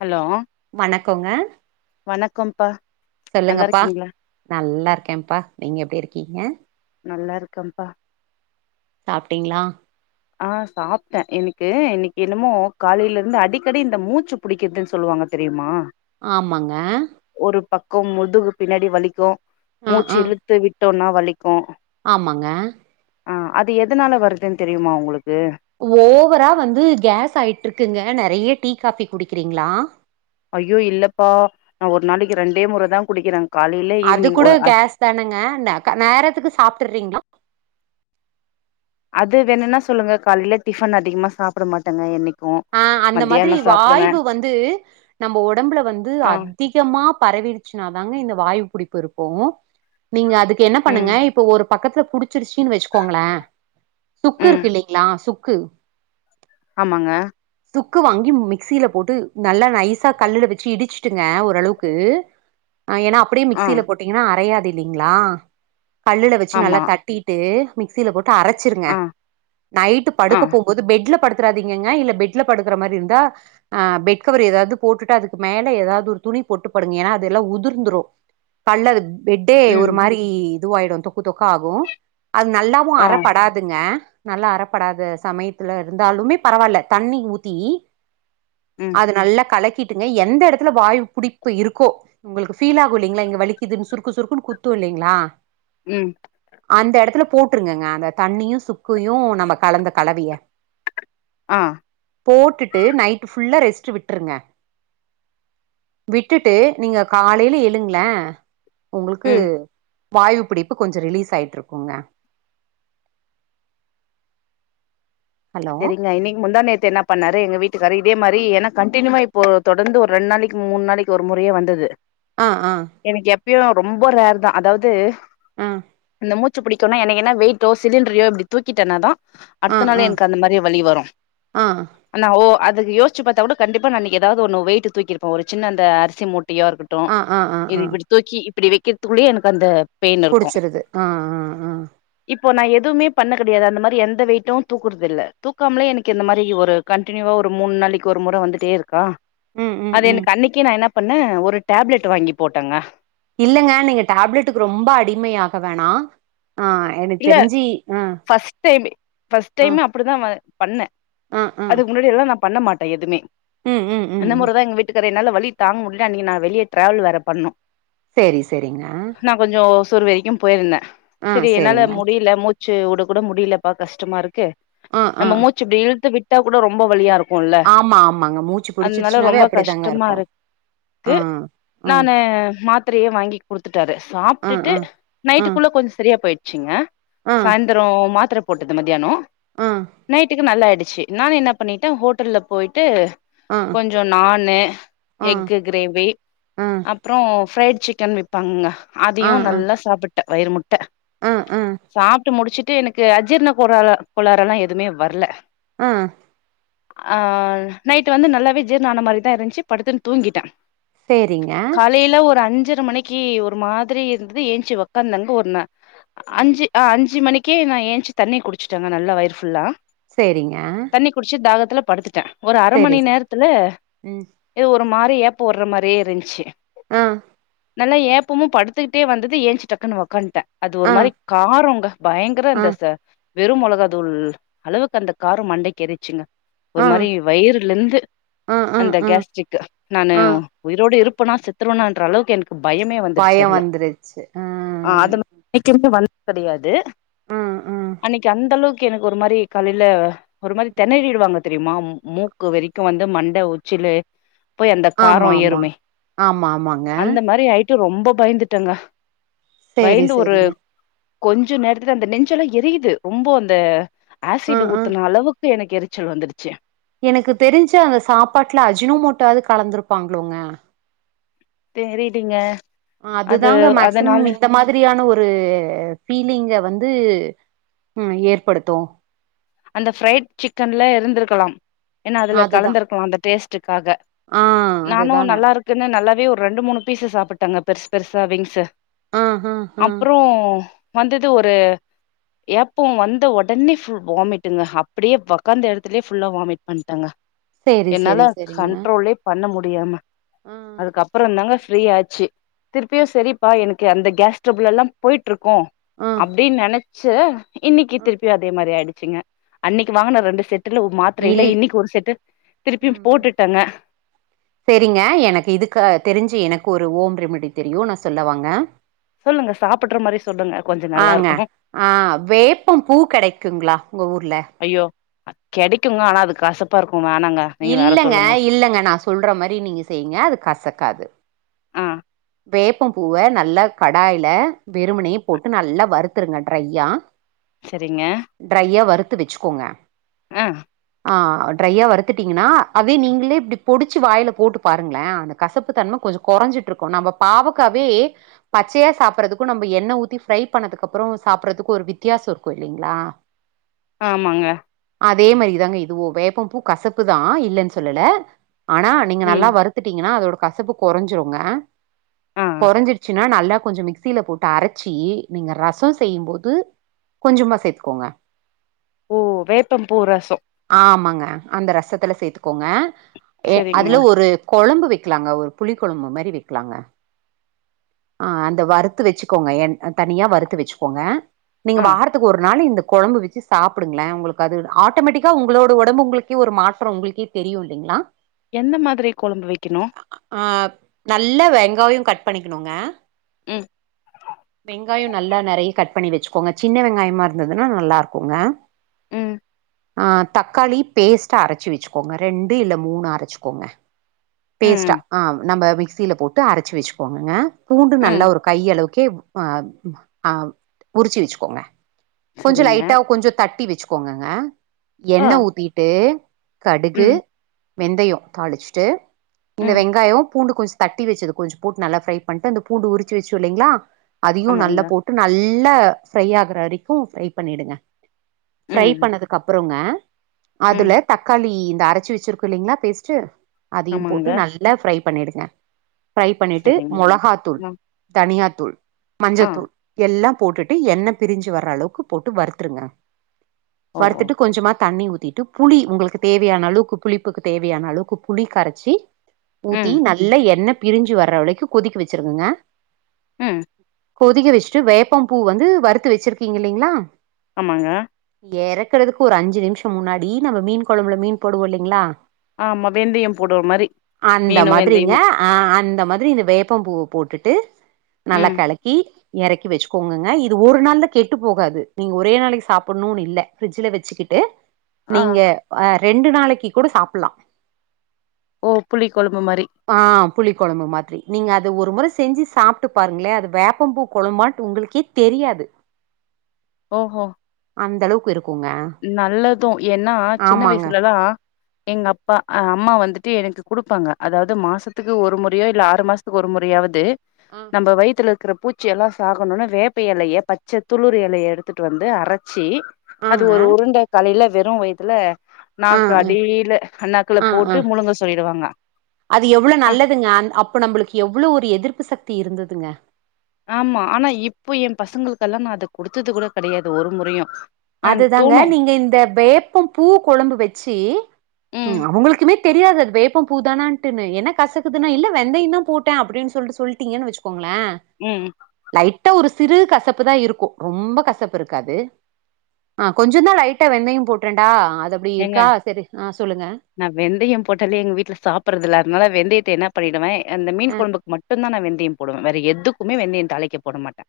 hello வணக்கோங்க வணக்கம்ப்பா நல்லா சொல்லுங்கப்பா இருக்கீங்களா நல்லா இருக்கேன்ப்பா நீங்க எப்டி இருக்கீங்க நல்லா இருக்கேன்ப்பா சாப்ட்டீங்ளா ஆ சாப்ட எனக்கு இன்னைக்கு என்னமோ காலைலருந்து அடிக்கடி இந்த மூச்சு பிடிக்குதுன் சொல்லுவாங் க தெரியுமா ஆமாங்க கும் முதுகு பின்னாடி வலிக்கு ஆ மூச்சு ஆ இழுத்து விட்டோனா வலிக்கு ஆமாங்க ஆ அது எதனால வருதுன் தெரியுமா ஒங்ளுக்கு ஓவரா வந்து கேஸ் ஆயிட்ருக்குங்க நிறைய டீ காபி குடிக்கிறீங்ளா ஐயோ இல்லப்பா நா ஒரு நாளைக்கு ரெண்டே முறதா குடிக்கிற அது கூட கேஸ் தானங்க அந்த க நேரத்துக்கு சாப்ட்டுறீங்ளா அது வேணுன்னா சொல்லுங்க காலைல டிஃபன் அதிகமா சாப்ட மாட்டங்க என்னைக் அ அந்த மாதிரி வாய்வு வந்து நம்ம ஒடம்புல வந்து ஆ அதிகமா பரவிடுச்சுனாதாங்க இந்த வாயு புடிப்புருக்கு நீங்க அதுக்கு என்ன ம் பண்ணுங்க இப்ப ஒரு பக்கத்துல புடிச்சிருச்சுனு வச்சுக்கோங்களே சுக்கு ம் இருக்குல்லலைங்ளா சுக்கு ஆமாங்க துக்கு வாங்கி மிக்சில போட்டு நல்லா நைஸா கல்லுல வச்சு இடிச்சுட்ங்க ஓரளவுக்கு ஹ்ம் அ ஏனா அப்டியே மிக்சில போட்டிங்னா அறையாது இல்லிங்ளா கல்லுல வச்சு நல்லா ஆமா தட்டிட்டு மிக்சில போட்டு அரச்சிருங்க ஆ நைட்டு ஆ படுக்க போம்போது பெட்ல படுத்துறாதீங்கங்க இல்ல பெட் பெட்ல படுக்கற மாரி இந்தா அஹ் பெட் கவர் எதாவது போட்டுட்டு அதுக்கு மேல எதாவது ஒரு துணி போட்டு படுங்க எனா அது ல உதிர்ந்துரு கல்லது பெட்டே ஒரு ம் மாரி இதுவாயிடு தொக்கு தொக்காகும் அது நல்லாவு ஆ அறப்படாதுங்க நல்லா அறப்படாத சமயத்ல இருந்தாலுமே பரவால்ல தண்ணி ஊத்தி ம் அது நல்ல கலக் கிட்டுங்க எந்த இடத்துல வாயு புடிப்பு இருக்கோ உங்ளுக்கு பீல் ஆகு இல்லிங்ளா இங்க வலிக்குதுன் சுருக்கு சுருக்குன் குத்து இல்லிங்ளா ம் அந்த எடத்துல போட்ருங்கங்க அந்த தண்ணியு சுக்கையு நம்ம கலந்த கலவைய ஆ போட்டுட்டு நைட்டு் ஃபுல்லா ரெஸ்ட்டு விட்ருங்க விட்டுட்டு நீங்க காலைல எழுங்ளே உங்கள்க்கு ம் வாய்வு பிடிப்பு கொஞ்ச ரிலீஸ் ஆயிட்ருக்குங்க செரிங்க இன்னைக்கு முந்தா நேத்து என்ன பண்ணார் ரு எங்க வீட்டுக்காரு இதே மாரி ஏனா கண்ட்டினியூவா இப்போ தொடர்ந்து ஒரு ரெண்ட் நாளைக்கு மூண் நாளைக்கு ஒரு முறையே வந்தது ஆ ஆ இப்பயு ரொம்ப ரேர்தா அதாவ்து ஆ மூச்சு புடிக்குனா எனக்கென்ன வெயிட்டோ சிலிண்ரயோ இப்டி தூக்கிட்டனாதா ஆ அடுத்த நாள் ஆ எனக் கு அந்த மாரியே வலி வரு ஆனா ஓ அதுக்கு யோஸ்ச்சு பாத்தா கூட கண்டிப்பா நா இன்னைக்கு எதாவ்து ஒன்னு வெயிட்டு தூக்கிருப்ப ஒரு சின்ன அந்த அரிசி மூட் டியா இருக்கட்டு ஆ ஆ ஆ இது ஆ இப்டி தூக்கி இப்டி வெக்கிறதுக்குள்ளயே எனக்கு அந்த பெயின் இருக்கு புடிச்சிருது ஆ ஆ ஆ இப்போ நா எதுமே பண்ண கெடையாது அந்த மாரி எந்த வெயிட்டு தூக் க்குறதில்ல தூக்காம்லே எனக்கு இந்த மாரி ஒரு கண்ட்டினியூவா ஒரு மூண் நாளைக்கு ஒரு முற வந்துட்டே இருக்கா ம் ம் அது ம் எனக்கு அன்னைக்கே நா என்ன பண்ணே ஒரு டேப்லெட் வாங்கி போட்டங்க இல்லங்க நீங்க டேப்லெட்டுக்கு ரொம்ப அடிமையாக வேணா ஆ எனக்கு இல்ல தெரிஞ்சு ஆ ஃபஸ்ட் டைமு ஃபஸ்ட் ஆ டைமு அப்டிதா வா பண்ண ஆ ஆ அதுக்கு முன்னாடியெல்லா நா பண்ண மாட்ட எதுமே ம் ம் ம் அந்த ம் மொறதா எங்க வீட்டுக்கார் ரு என்னால வலி தாங்க முட்ல அன்னக்கு நா வெளிய டிராவல் வேற பண்ணோ சேரி சேரிங்க துரு வைக்கு போயிருந்தே ஆ செரி என்னால சேரிங்க முடிய்ல மூச்சு வுடக் கூட முடிய்லப்பா கஷ்டமா இருக்கு ஆ ஆ நம்ம மூச்சு இப்டி இழுத்து விட்டாக் கூட ரொம்ப வலியா இருக் க்குல்ல ஆமா ஆமாங்க மூச்சு அதனால புடிச்சிருச்சுனாவே ரொம்ப அப்டிதாங்க கஷ்டமா இருக்கு இருக் ஆ க்கு ஆ நானு மாத் த்தரையே வாங்கி குடுத்துட்டாரு ஆ சாப்ட்டுட்டு ஆ ஆ நைட்டுக்குள்ள கொஞ்ச சரியா போயிட்ச்சுங்க ஆ ஆ சாய்ந்தரோ மாத்தர போட்டது மத்யானோ ஆ நைட்டுக்கு நல்லா ஆயிடுச் சேர் நானு என்ன பண்ணிட்டே ஹோட்டல்ல போயிட்டு ஆ ஆ கொஞ்சொ நானு ஆ எக்கு கிரேவி அப்றோ ஃப்ரைட் சிக்கன் விப்பாங்கங்க ஆ ஆ அதையு நல்லா சாப்புட்டே வயிறு முட்ட சாப்ட்டு முடிச்சுட்டு எனக்கு அஜீர்ண கோறாறு கோலாரெல்லா எதுமே வர்ல ஆ ஆ நைட்டு வந்து நல்லாவே ஜீர்ண ஆன மாரிதா இருந்ச்சு படுத்துன்னு தூங்கிட்டே சேரிங்க காலைல ஒரு அஞ்சர் சர மணிக்கு ஒரு மாதிரி இருந்தது ஏந்ச்சு ஒக்காந்தாங்க ஒ நா அஞ்சு அ அஞ்சு ஞ்சு மணிக்கே நா ஏந்ச்சு தண்ணிய குடிச்சட்டங்க நல்லா வயிறு ஃபுல்லா சேரிங்க தண்ணி குடிச்சிட் தாகத்துல படுத்துட்டே ஒரு அர சேரி மணி சே நேரத்துல ம் இது ஒரு மாரி ஏப்பொ வுட்ற மாரியே இருந்துச்சு ஆ நல்லா ஏப்பமு படுத்துக்கிட்டே வந்தது ஏந்ச்சு டக்குனு ஒக்காந்ட்டே இது ஒரு ஆ மாரி காரோங்க பயங்கர ஆ அந்த ச வெறு மொளகா தூள் அளவுக்கு அந்த கார மண்டைக்கு ஏறிருச்சுங்க ஒரு ஆ மாரி வயிறுலந்து ஆ ஆ அந்த கேஸ்சிக்கு நானு ஆ ஆ உயிரோட இருப்பனா செத்துருவனான்ற அளவுக்கு எனக்கு பயமே வந்துருச்சு பயோ அதுல வந்துருச்சு ஆ அது ம குமே வந் கெடையாது ஆ ஆ அன்னைக்கு அந்த அளவுக்கு எனக்கு ஒரு மாரி காலைல ஒரு மாரி தெனறிருவாங்க தெரியுமா ம் மூக்கு வரைக்கு வந்து மண்ட உச்சிலே போய் அந்த கார ஆமா ஆமா ஏறுமே ஆமா ஆமாங்க அந்த மாரி ஆயிட்டு ரொம்ப பயந்துட்டங்க சேரி சேரிங்க கொஞ்சம் நேரத்துல அந்த நெஞ்செல்லாம் எரிது ரொம்ப அந்த ஆ ஆசிட் ஆ ஊத்தன அளவுக்கு எனக்கு எரிச்சல் வந்துருச்சு எனக்கு தெரிஞ்சு அந்த சாப்பாட்ல அஜினோ மோட்டாவது கலந்திருப்பாங்களோங்க தெரிலீங்க அது அதுதாங்க மேக்சிமம் அதனால இந்த மாதிரியான ஒரு ஃபீலிங்க வந்து ம் ஏற்படுத்து அந்த ஃப்ரைட் சிக்கன்ல இருந்திருக்கலா ஏன்னா அதுல அதுதா கலந்திருக்கலா அந்த டேஸ் க்காக ஆ நானும் அதுதான நல்லா இருக்குன்னு நல்லாவே ஒரு ரெண்டு மூணு பீஸு சாப்புட்டங்க பெருசு பெருசா விங்ஸ்ஸு ஆ ஆ ஆ அப்றொ வந்தது ஒரு ஏப்போ வந்த ஒடனே ஃபுல் வாமிட்டுங்க அப்படியே வொக்காந்த எடத்துலயே ஃபுல்லா வாமிட் பண்ட்டங்க சேரி என்னால சேரி சேரிங்க கண்ட்ரோலே பண்ண முடியாம ஆ அதுக்கப்புறந்தாங்க ஃப் ஃப்ரீ ஆச்சு திருப்பியு சரிப்பா எனக்கு அந்த கேஸ் ட்ரபுல் எல்லாஃபோய்ட் ட்டுருக்கு ஆ அப்டின் நெனச்சு இன்னிக்கி ஆ திருப்பியு அதே மாரி ஆயிடுச்சுங்க அன்னைக்கு வாங்குன ரெண்டு செட்டுல ஒரு மாத்திரையில இல் இன்னைக்கி ஒரு செட்டு திருப்பியு ம் ம் போட்டுட்டங்க சேரிங்க எனக்கு இதுக்கு தெரிஞ்சி எனக்கு ஒரு ஹோம் ரெமிடி தெரியு நா சொல்ல வாங்க சொல்லுங்க சாப்புட்ற மாரி சொல்லுங்க கொஞ்ச அ நல்லாருக்கு அ வேப்பம் பூ கெடைக்குங்களா உங்க ஊர்ல ஐயோ அ கெடைக்குங்க ஆனா அது கசப்பா இருக்கு வேணாங்க நீங்க வேற இல்லங்க சொல்லுங்க இல்லங்க நான் சொல்ற மாரி நீங்க செய்ங்க அது கசக்காது ஆ வேப்பம் பூவ நல்லா கடாய்ல வெறுமனே போட்டு நல்லா வறுத்துருங்க ட்ரைய்யா சரிங்க ட்ரையா வறுத்து வச்சுக்கோங்க அ அ ட்ரையா வருத்துட்டீங்கன்னா அத நீங்களே இப்படி பொடிச்சு வாயல போட்டு பாருங்களே அந்த கசப்பு தன்மை கொஞ்சம் குறைஞ்சிட்டு இரு நம்ம பாவக்காவே பச்சையா சாப்பிடறதுக்கு நம்ம எண்ணஊத்தி ஃப்ரை பண்ணதுக்கு அப்புற சாப்பறதுக்கு ஒரு வித்தயாசோ இருக்கு இல்லைங்களா ஆமாங்க அதே மாதிரிதாங்க இதுவு வேப்பம் பூ கசப்புதா இல்லன்னு சொல்லல ஆனா நீங்க நல்லா ம் வருத்துட்டீங்கன்னா அதோட கசப்பு குறைஞ்சிருங்க அ கொறைஞ்சிருச்சுன்னா நல்லா கொஞ்ச மிக்சில போட்டு அரைச்சி நீங்க ரசம் செய்யும்போது கொஞ்சமா சேத்துக்கோங்க ஓ வேப்பம் பூ ரசம் அ அந்த ரசத்துல சேத்துக்கோங்க சரிங்க அதுல ஒரு கொழம்பு வைக்கலாங்க ஒரு புளி கொழம்பு மாரி வை லாங்க அ அந்த வறுத்து வச்சுக்கோங்க என்க்ஷக எ தனியா வறுத்து வச்சுக்கோங்க நீங்க ஆ வாரத்துக்கு ஒரு நாள் இந் கொழம்பு வச்சு சாப்பிடுங்களே உங்களுக்கு அது ஆட்டோமேட்டிக்கா உங்களோட உடம்பு உங்களுக்கே ஒரு மாற்றம் உங்களுக்கே தெரியும் இல்லைங்களா எந்த மாதிரி கொழம்பு வக்கணு ஆ நல்லா வெங்காயம் கட் பண்ணிக்கணுங்க ம் வெங்காயம் நல்லா நெறையா கட் பண்ணி வச்சுக்கோங்க சின்ன வெங்காயமா இருந்ததுன்னா நல்லா இருக்குங்க ம் அ தக்காளி பேஸ்ட்ட அரைச்சு வச்சுக்கோங்க ரெண்டு இல்ல மூணு அரைச்சுக்கோங்க பேஸ்டா ம் அ நம்ம மிக்சியில போட்டு அரைச்சு வச்சுக்கோங்கங்க பூண்டு ம் நல்ல ஒரு கைய அளவுக்கு [unintelligible] உறிச்சு வச்சுக்கோங்க சரிங்க கொஞ்சலைட்டா கொஞ்ச தட்டி வச்சுக்கோங்கங்க ஆ எண்ண ஊத்திட்டு கடுகு ம் வெந்தயம் தாளிச்சுட்டு இந்த ம் வெங்காயம் பூண்டு கொஞ்சம் தட்டி வச்சது கொஞ்ச போட்டு நல்லா ஃப்ரை பண்ட்டு அந்த பூண்டு உரிச்சு வச்சு இல்லைங்களா அதையு நல்லா ஆமாங்க போட்டு நல்லா நல்லா ஃப்ரை ஆகுற வரைக்கு ஃப்ரை பண்ணிடுங்க ஃப்ரை ம் பண்ணதுக்கு அப்புறங்க ம் அதுல தக்காளி இந்த அரச்சு வெச்சிருக்கு இல்லைங்களா பேஸ்ட்டு அதையு ஆமாங்க போட்டு நல்லா ஃப்ரை பண்ணிடுங்க ஃப்ரை பண்ணிட்டு சரிங்க மொளாகாத்தூள் ஆ தனியாத்தூள் ஆ மஞ்சத்தூள் எல்லா போட்டுட்டு என்ன பிரிஞ்சி வர்ற அளவுக்கு போட்டு வறுத்துருங்க ஓ ஓ வறுத்துட்டு கொஞ்சமா தண்ணி ஊத்திட்டு புளி உங்களுக்கு தேவையான அளவுக்கு புளிப்புக்கு தேவையான அளவுக்கு புளி கரச்சி ஊத்தி ம் நல்லா எண்ண பிரிஞ்சு வர்ற வலைக்கு கொதிக்க வெச்சிருங்கங்க ம் கொதிக்க வெச்ட்டு வேப்பம் பூ வந்து வறுத்து வெச்சிருக்கீங்க இல்லைங்களா ஆமாங்க எறக்குறதுக்கு ஒரு அஞ்சு நிமிஷொ முன்னாடி நம்ம மீன் கொழம்புல மீன் போடுவோ இல்லைங்களா ஆமா வெந்தய போடுற மாரி அந்த மீனு மாதிரிங்க வெந்தயமு ஆ அந்த மாதிரி இந்த வேப்பம் பூவ போட்டுட்டு நல்லா ம் கலக்கி எறக்கி வச்சுக்கோங்கங்க இது ஒரு நாள்ல கெட்டு போகாது நீங்க ஒரே நாளைக்கு சாப்பிட்ணுன் இல்ல ஃபிரிட்ஜுல வெச்சுக்குட்டு ஆ நீங்க ஆ ரெண்டு நாளைக்கு கூட சாப்பிலா ஓ புளி கொழும்பு மாரி புளி கொழம்பு மாதிரி நீங்க அது ஒரு முற செஞ்சு சாப்ட்டு பாருங்களே அது வேப்பம்பூ கொழம்மாட்டு உங்களுக்கே தெரியாது ஓஹோ அந்த அளவுக்கு இரு நல்லது ஏன்னா சின்ன ஆமாங்க வயசுலல்லா எங்க அப்பா ஆ அம்மா வந்து த்து எனக்கு குடுப்பாங்க அதாவது மாசத்துக்கு ஒரு முறையோ இல்ல ஆறு மாசத்துக்கு ஒரு முறையாவது ஆ நம்ப வயித்துல இருக்குற பூச்சிெல்லா சாகணுன்னு வேப்ப எலைய பச்ச துளிர் எலைய எடுத்துட்டு வந்து அரச்சு அது ஆங்க ஒரு உருண்ட காலையில வெறு வயதுல ஆ நாக்கு அடியில நாக்குள்ள ஆ ஆ ஆ போட்டு முழுங்க சொல்லிடுவாங்க அது எவ்ளோ ஆ நல்லதுங்க அந் அப்போ நம்பளுக்கு எவ்ளோ ஒரு எதிர்ப்பு சக்தி இருந்ததுங்க ஆமா ஆனா இப்போ எ பசங்களுக்கெல்லா நா அத குடுத்தது கூட கெடையாது ஒரு முறையு ஆ அதுதாங்க தோணு நீங்க இந்த வேப்பம் பூ கொழம்பு வெச்சு ம் அவங்களுக்குமே தெரியாது அது வேப்பம் பூதானாண்டுனு என்ன கசக்குதுன்னா இல்ல வெந்தய தா போட்டே அப்டின் சொல்ட்டு சொல்லிட்டீங்கன்னு வச்சுக்கோங்க களே ம் லைட்டா ஒரு சிறு கசப்பு தா இருக்கு ரொம்ப கசப்பு இருக்காது ஆ கொஞ்ச தா லைட்டா வெந்தய போட்டேண்டா எங்க நா வெந்தய போட்டாலே எங்க வீட்டுல சாப்பறதுல்ல அதுனால வெந்தய த என்ன பண்ணிடுவே அந்த மீன் ஆ கொழம்புக்கு மட்டு தா நா வெந்தய போடுவேனவேற எதுக்குமே வெந்தய தலைக்கு போட மாட்டே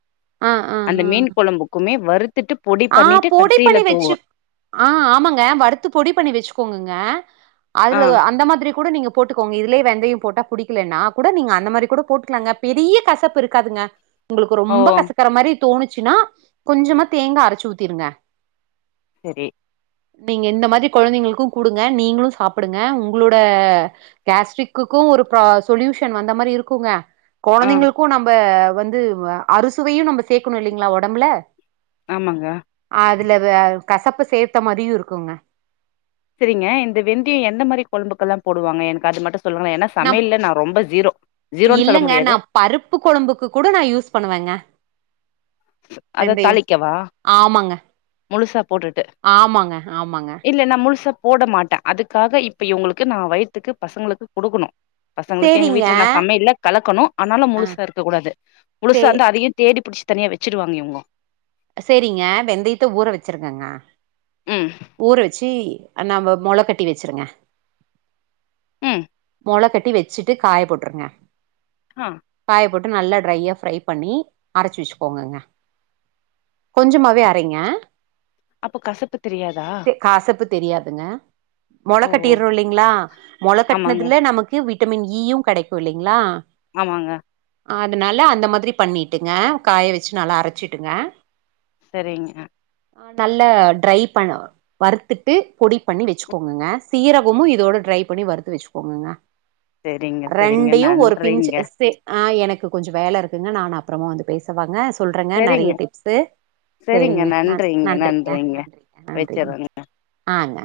ஆ ஆ அந்த ஆ மீன் கொழம்புக்குமே வரு ஆ பொடி பண்ணி வெச்சு ஆ ஆமாங்க வறு த்து பொடி பண்ணி வச்சுக்கோங்கங்க ஆ அதுல அந்த மாதிரி கூட நீங்க போட்டுக்கோங்க இதுலயே வெந்தைய போட்டா புடிக்கலன்னா கூட நீங்க அந்த மாரி கூட போட்டுக்கலாங்க பெரிய கசப்பு இருக்காதுங்க உங்களுக்கு ரொம்ப ஓ கசக்கற மாரி தோணுச்சுன்னா கொஞ்சமா தேங்கா அரச்சு ஊத்திருங்க சரி நீங்க இந்த மாரி கொழந்தைங்களுக்கு குடுங்க நீங்களு சாப்புடுங்க உங்களோட கேஸ்ட்ரிக்குக் கு ஒரு ப சொல்யூஷன் வந்த மாரி இருக்குங்க ஆ கொழந்தைங்களுக்கு நம்ப வந்து வ அறுசுவையு நம்ம சேக்கணு இல்லைங்களா ஒடம்புல ஆமாங்க அதுல வ கசப்பு சேத்த மாரியு இருக்குங்க சரிங்க இந்த வெந்திய எந்த மாரி கொழம்புக்கெல்லா போடுவாங்க எனக்கு அது மட்டும் சொல்லுங் ஏன்னா சமையல்ல நா ரொம்ப ஜீரோ ஜுரோன் சொல்ல இல்லங்க நா முடியாது பருப்பு கொழம்புக்கு கூட நா யூஸ் பண்ணுவேங்க அத வெந்தயோ தாளிக்கவா ஆமாங்க முழுசா போட்டுட்டு ஆமாங்க ஆமாங்க இல்ல நா முழுச்சா போட மாட்டே அதுக்காக இப்ப இவங்களுக்கு நா வயித்துக்கு பசங்களுக்கு குடுக்கணு பசங்களுக்கு எங்க சேரிங்க வீட்டுல நா சமையல்ல கலக்கணு ஆனாலு ஆ முழுசா இருக்க கூடாது சே முழுசா இருந்தா அதையோ தேடி புடிச் தனியா வெச்சிடுவாங்க இவங்கோ சேரிங்க வெந்தயத்த ஊற வச்சிருக்கங்க ம் ஊற வச்சு நம்ப மொள கட்டி வச்சிருங்க உம் மொள கட்டி வச்சுட்டு காய போட்டுருங்க ஆ காய போட் நல்லா டிரையா ஃப்ரை பண்ணி அரைச்சு வச்சுக்கோங்கங்க கொஞ்சமாவே அரைங்க அப்ப கசப்பு தெரியாதா தே கசப்பு தெரியாதுங்க மொள ஓ கட்டிறோ இல்லைங்களா மொள ஆமாங்க கட்னதுல நமக்கு விட்டமின் ஈயு கடைக்கு இல்லைங்களா ஆமாங்க அதனால அந்த மாதிரி பண்ணிட்டுங்க காய வச்சு நல்லா அரைச்சிடுங்க சரிங்க ஆ நல்ல ட்ரை பண்ண வறுத்துட்டு பொடி பண்ணி வச்சுக்கோங்கங்க சீரகமு இதோட ட்ரை பண்ணி வறுத்து வச்சுக்கோங்கங்க சரிங்க சரிங்க ரெண்டையு ஒரு பிஞ்சு நன்றிங்க சே ஆ எனக்கு கொஞ்சோ வேல இருக்குங்க நானு அப்பறமா வந்து பேசவாங்க சொல்றங்க சரிங்க நெறைய டிப்சு சேரிங்க நன் நன்றிங்க நன்றிங்க நன்றிங்க வச்சறேங்க ஆங்க